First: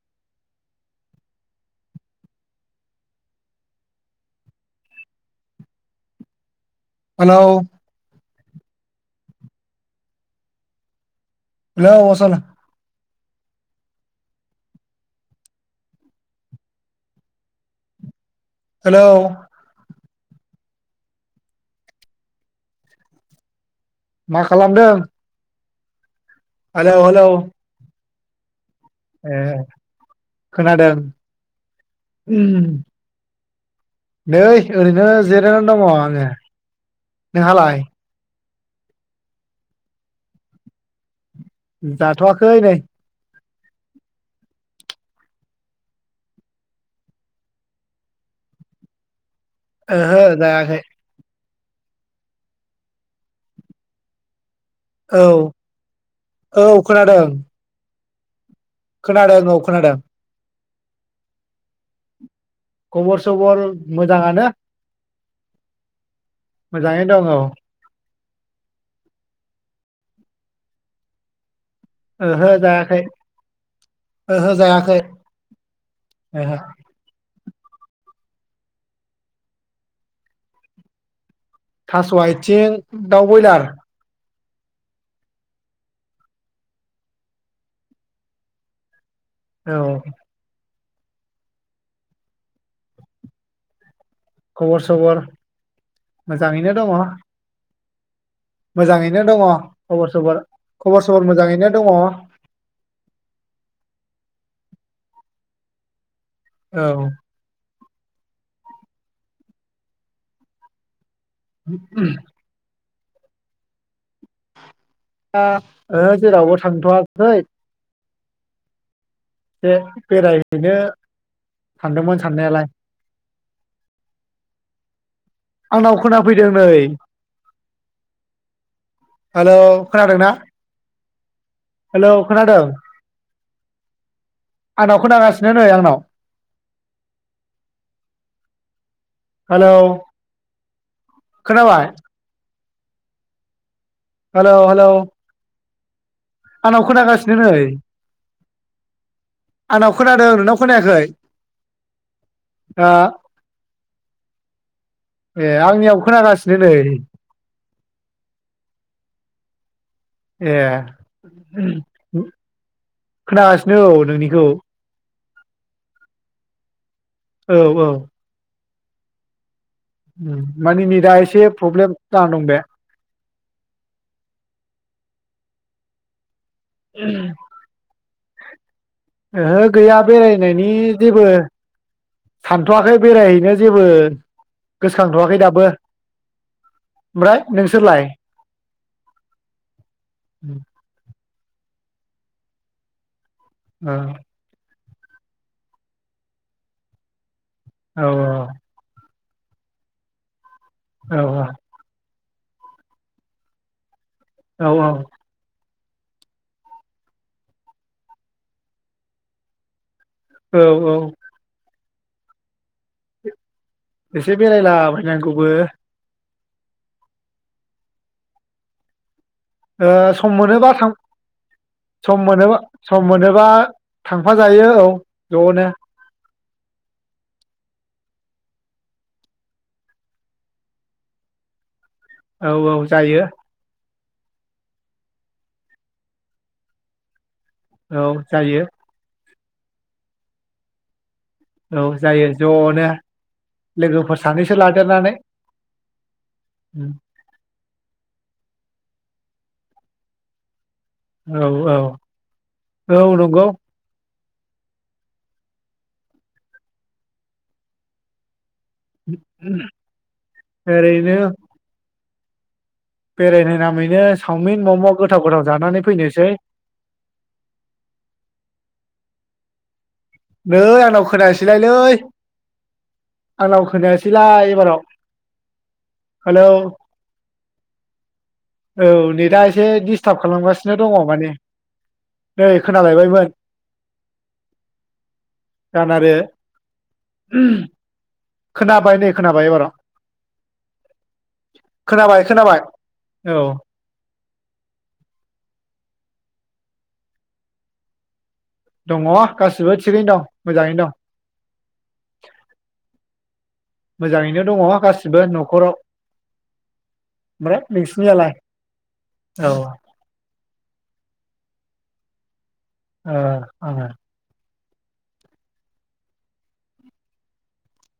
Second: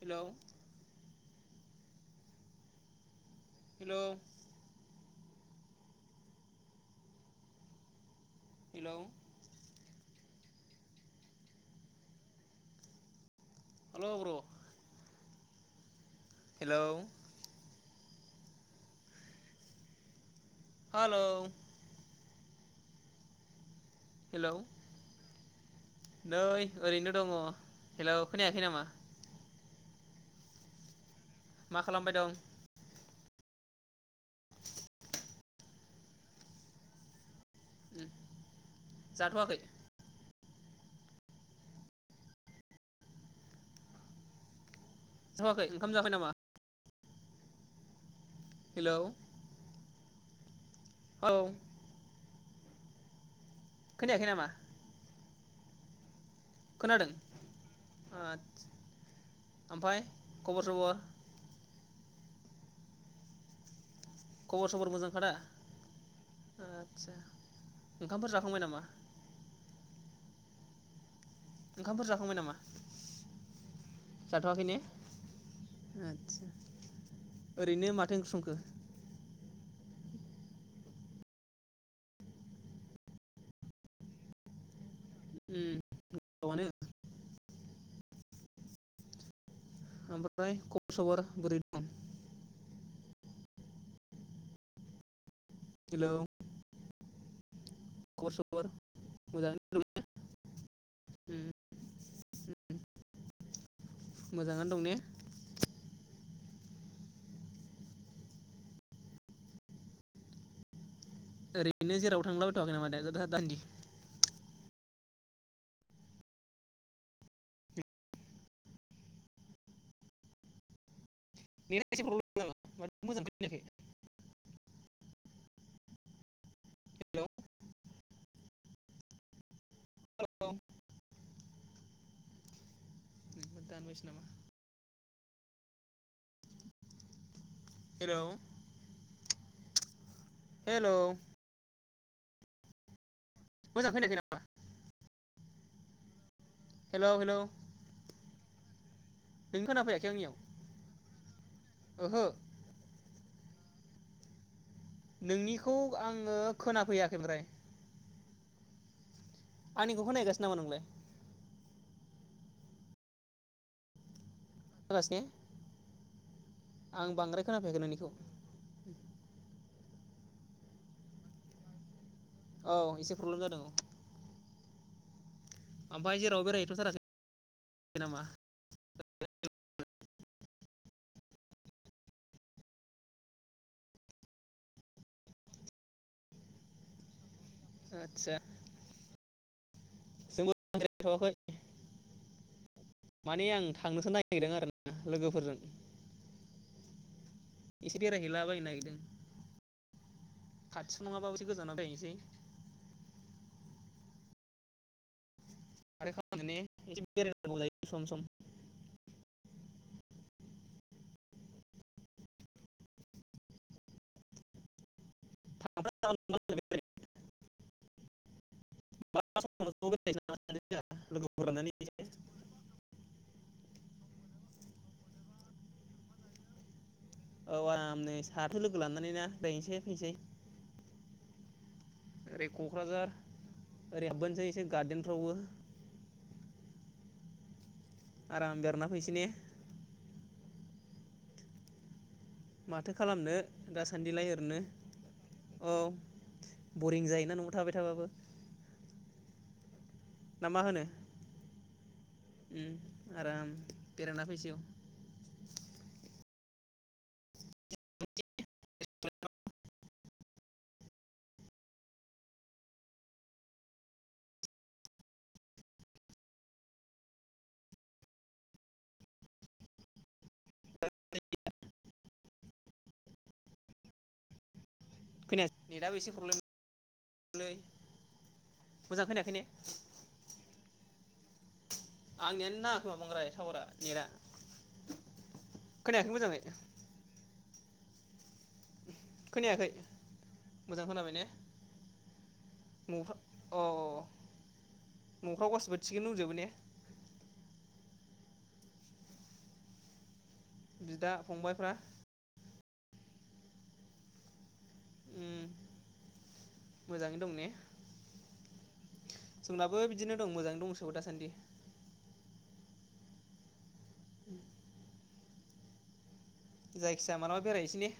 हेल' हेल' हेल' hello हेल' आसोल हेल' ब्र' hello hello हालौ मा हेलौ खालामदों? नै हेलौ ओरैनो हेलौ दङ। हेल्ल' खनोनायाखै नामा? ए खोनादों। मा खालामबाय दं? उम नै ओरैनो जिरायनानै दङ आङो। नोंहालाय? जाथवाखै? जाथआखै नै। जाथवाखै ओंखाम जायाखै नामा? हेलौ औहो जायाखै। औ खोनायाखै नामा? औ औ खोनादों। आ [unintelligible] खोनादों औ खोनादों। खबर सबर? खबर सबर मोजाङानो खबर सबर मोजांखादा मोजाङै आदसा दं औ ओंखामफोर जाखांबाय नामा? ओंखामफोर जाखांबाय ओहो नामा जायाखै ओहो जाथ'वाखै ने जायाखै आदसा ओहो ओरैनो माथो ओंख्रि संखो? थास आथिं दाउ बयलार उम गोथावानो। औ ओमफ्राय खब सबर बौरै दं? खबर सबर हेलौ मोजाङैनो दङ। खबर सबर मोजाङैनो दङ मोजाङैनो खबर सबर खबर सबर दं मोजाङैनो दङ मोजाङानो दं ने औ ओरैनो जेराव थांलाबायथवाखै नामा दा? दा दान्दि ओ ओहो जेरावबो थांथवाखै एसे बेरायहैनो नेटा एसे सानदोंमोन प्रब्लेम नामा साननायालाय माथो मोजां खोनायाखै आंनाव खोनाफैदों नै हेलौ हेलौ खोनादों ना हेलौ हेलौ खोनादों दानबायसो नामा आंनाव खोनागासि [unintelligible] आंनाव हेल' हेल' खोनाबाय मोजां खोनायाखै नामा हेल' हेल' आंनाव हेलौ हेलौ खोनागासिनो नै नों आंनाव खोनाफैयाखै खोनादों आंनियाव नोंनाव खोनायाखै ओहो दा नोंनिखौ आंनियाव आङो खोनागासिनो नै खोनाफैयाखै ओमफ्राय आंनिखौ खोनाहैगासिनो नामा ए नोंलाय उम खोनासिनो औ नोंनिखौ एसे आं बांद्राय औ खोनाफैयाखै औ नोंनिखौ ओम माने नेटा एसे प्रब्लेम जानानै दं बे औ एसे प्रब्लेम जादों औ ओमफाय जेरावबो बेराय हैथ'थाराखै नामा? ओहो गैया बेरायनायनि जेबो सानथ'वाखै बेरायहैनो जेबो गोसोखांथ'वाखै दाबो ओमफ्राय नोंसोरलाय? आदसा जोंबो बेराथ'याखै माने आं औ थांनोसो नायागिरदों आरो ना लोगोफोरजों इसि औ बेरायहैला बायनो नागिरदों। खाथियाव औ नङाबाबो एसे गोजानाव बेरायहैनोसै औ औ आरो हालखा मोनो ने एसे बेरानांगौलाय सम सम। औ औ एसे बेरायला बायनांगौबो। [unintelligible] ओ सम मोनोबा थां लोगोफोर लानानै सम मोनोबा सम मोनोबा थांफा जायो औ ज'नो। औ आरामनो साथो लोगो लानानै ना बेरायनोसै फैनोसै। ओरै औ औ क'क्राझार जायो ओरै हाबबोनोसै एसे गार्देनफ्रावबो औ आराम जायो बेरना फैसै ने औ जायो ज'नो माथो खालामनो लोगोफोर दासान्दिलाय सानैसो ओरैनो लादेरनानै औ बरिं जायोना नआव थाबाय थाबाबो ना मा होनो औ औ औ नंगौ गोजौ [inaudible] ओरैनो बेरायनाय नामैनो चावमिन मम गोथाव गोथाव जानानै फैनोसै नै आंनाव खोनायासैलायलै आंनाव खोनायासैलाय एबाराव खोनायासै नेटाबो एसे हेलौ प्रब्लेमलै औ मोजां खोनायाखै नेटआ ने एसे दिस्टार्ब खालामगासिनो दङ माने नै आंनियानो नाङाखोमा खोनालायबायमोन बद्राय टावारा नेटआ दाना खोनायाखै आरो मोजाङै [unintelligible] नै खोनाबाय खोनायाखै एबाराव मोजां खोनाबाय ने खोनाबाय खोनाबाय न औ अ अ न' फ्राव गासिबो थिगैनो दंजोबो ने दङ गासिबो थिगैनो दं मोजाङैनो दं बिदा फंबायफ्रा मोजाङैनो दङ गासिबो उम नखराव मोजाङै दं ने ओमफ्राय नोंसोनियालाय औ दंसो दासान्दि ओ ओं जायखिजाया मालाबा बेरायहैसै ने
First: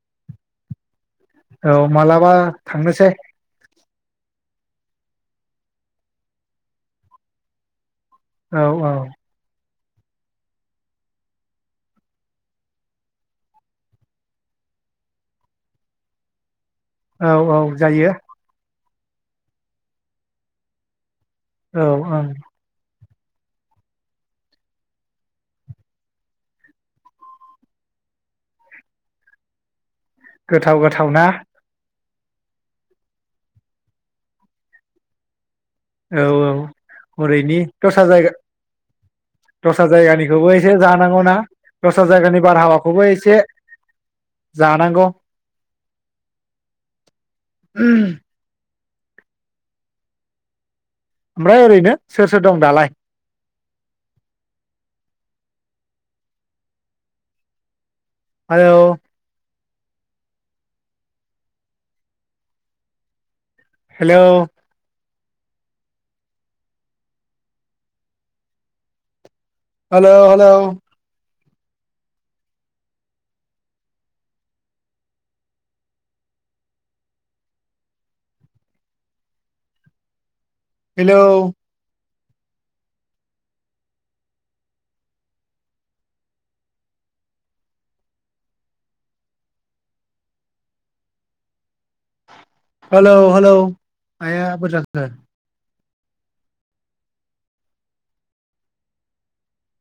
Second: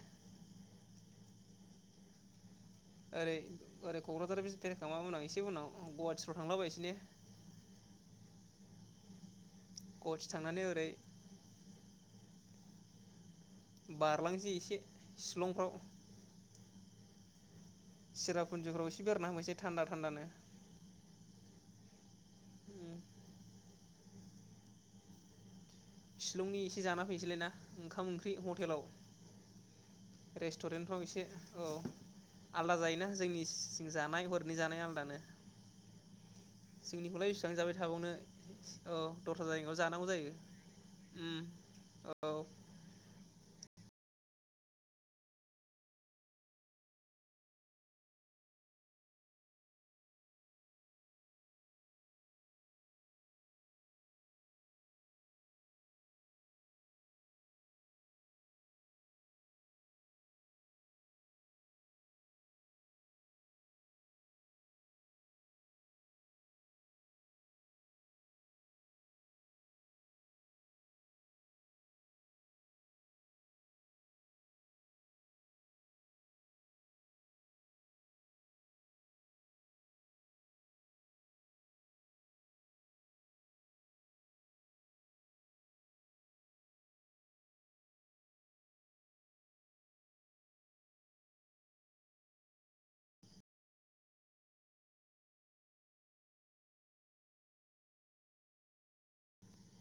औ मालाबा थांनोसै ओरै ओरै कक्राझार [inaudible] माने एसे उनाव गुवाहाटिफ्राव थांलाबायनिसै ने औ औ कच थांनानै ओरै बारलांसै एसे शिलंफ्राव औ औ जायो सिरापुनज फोराव बेरायना फैसै थान्दा थान्दानो औ ओं सिलंनि एसे जाना फैनोसैलायना ओंखाम ओंख्रि हटेलाव गोथाव रेस्टुरेन्टफ्राव गोथाव एसे ना औ आलादा जायोना जोंनिसिं जानाय हरैनि जानाय आलदानो औ औ जोंनिखौलाय बेसेबां ओरैनि जाबाय दस्रा थाबावनो जायगा औ जायगायाव दस्रा जानांगौ जायो जायगानिखौबो एसे जानांगौना उम दस्रा औ जायगानि बारहावाखौबो एसे थे जानांगौ ओमफ्राय ओरैनो सोर सोर दं दालाय? Hello hello hello hello hello hello hello आया बोरै जाखो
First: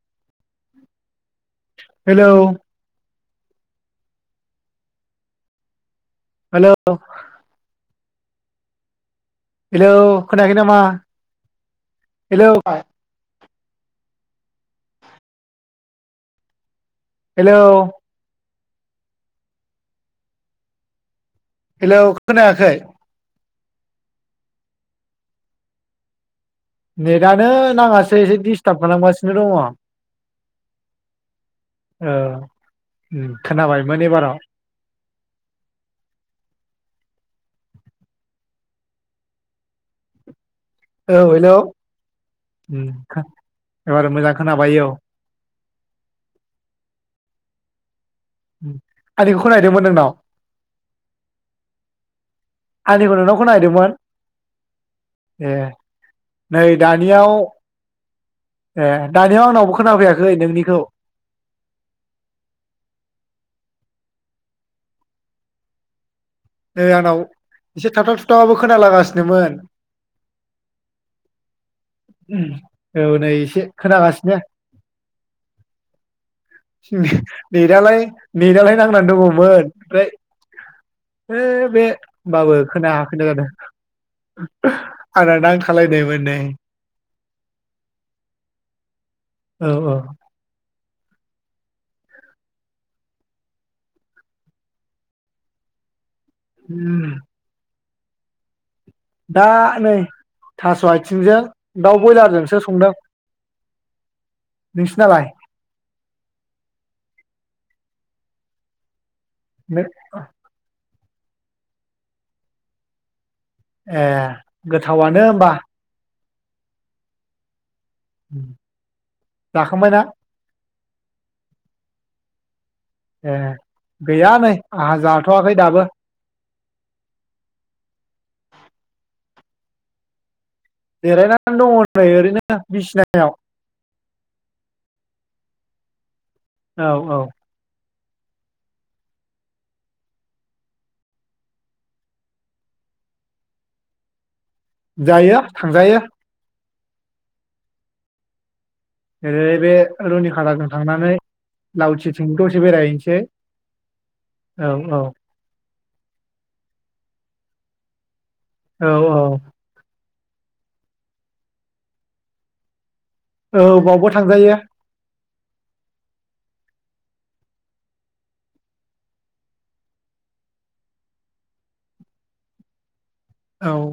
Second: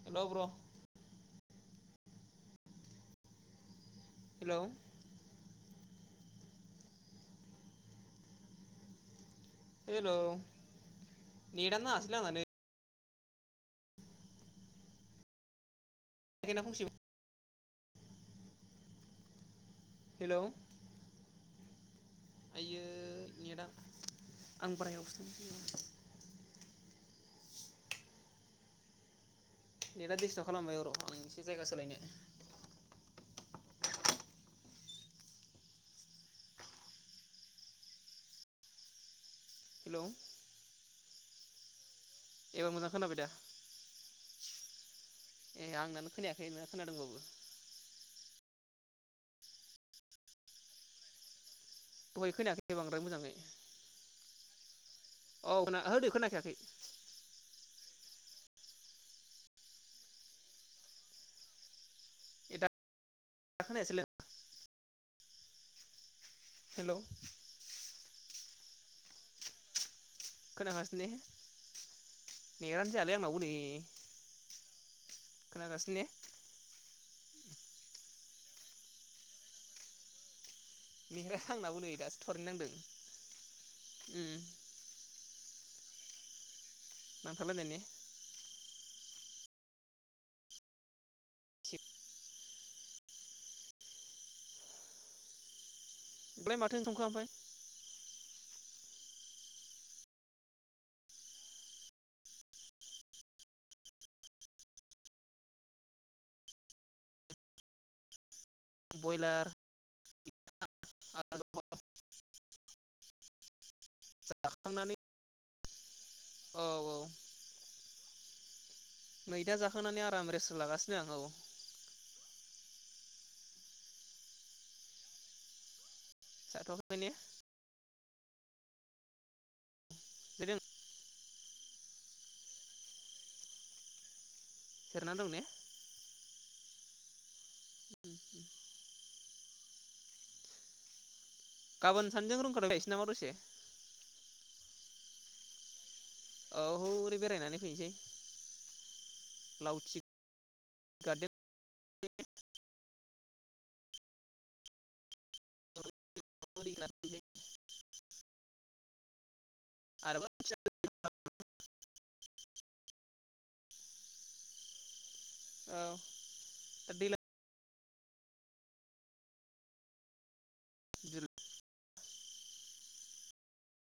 हेलौ ब्र' हेलौ हेलौ हेलौ हेलौ खोनायाखै नामा नेटानो नाङासैलै आंना हेलौ [unintelligible] हेलौ हेलौ हेलौ खोनायाखै? आइयो नेटआ आं बाराय [inaudible] नेटानो नाङासो एसे दिस्टार्ब खालाम गा नो दङ ओ नेटआ दिस्टार्ब खालामबाय र' आं एसे जायगा सोलायनो ओम खोनाबायमोन एबाराव हेलौ औ हेलौ एबार मोजां खोनाबाय दा एबार मोजां खोनाबाय औ ए आंनानो खोनायाखै नोंना खोनादोंबाबो ओम आंनिखौ खोना हैदोंमोन नोंनाव? दहाय खोनायाखै बांद्राय आंनिखौ मोजाङै। नोंनाव खोनाहैदोंमोन ए औ खोना होदो खोनाखायाखै नै दानियाव ए दानिया आंनावबो खोनाफैयाखै नोंनिखौ ए दा दा खोनायाखैसैलाय नै आंनाव एसे थाबथाब थुथाबबाबो खोनालागासिनोमोन खोनागासिनो ने नेेटानो जायालै औ आंनाव नै एसे खोनागासिनो खोनागासिनो ने? [unintelligible] नेटालाय नेटालाय नांनानै दङमोन ओमफ्राय नेटा आंनाबो नै दासो थरनो नांदों उम [unintelligible] खालायनायमोन नै नांथालायनाय ने औ औ ओमफ्रय माथो ओंखामखो ओमफ्राय दा नै थास' आथिंजों दाउ ब्रयलारजोंसो संदों नोंसिनालाय बयलार बे ए जाखांनानै गोथावानो होमबा औ औ उम मैथा जाखांनानै आराम रेस' लागासिनो जां औ ए गैया नै आंहा जाथ'वाखै दाबो [unintelligible] [unintelligible] जिरायनानै दङ नै ओरैनो बिसनायाव सेरना दं ने औ औ [inaudible] गाबोन सानजों [unintelligible] नामा दसे जायो थांजायो औ हौरै बेरायनानै फैनिसै ओरै बे रुनि खाराजों थांनानै गार्देन लावथि थिं दसे बेरायहैनस औ औ [unintelligible] औ औ [unintelligible] औ बावबो थांजायो औ [unintelligible] [unintelligible] औ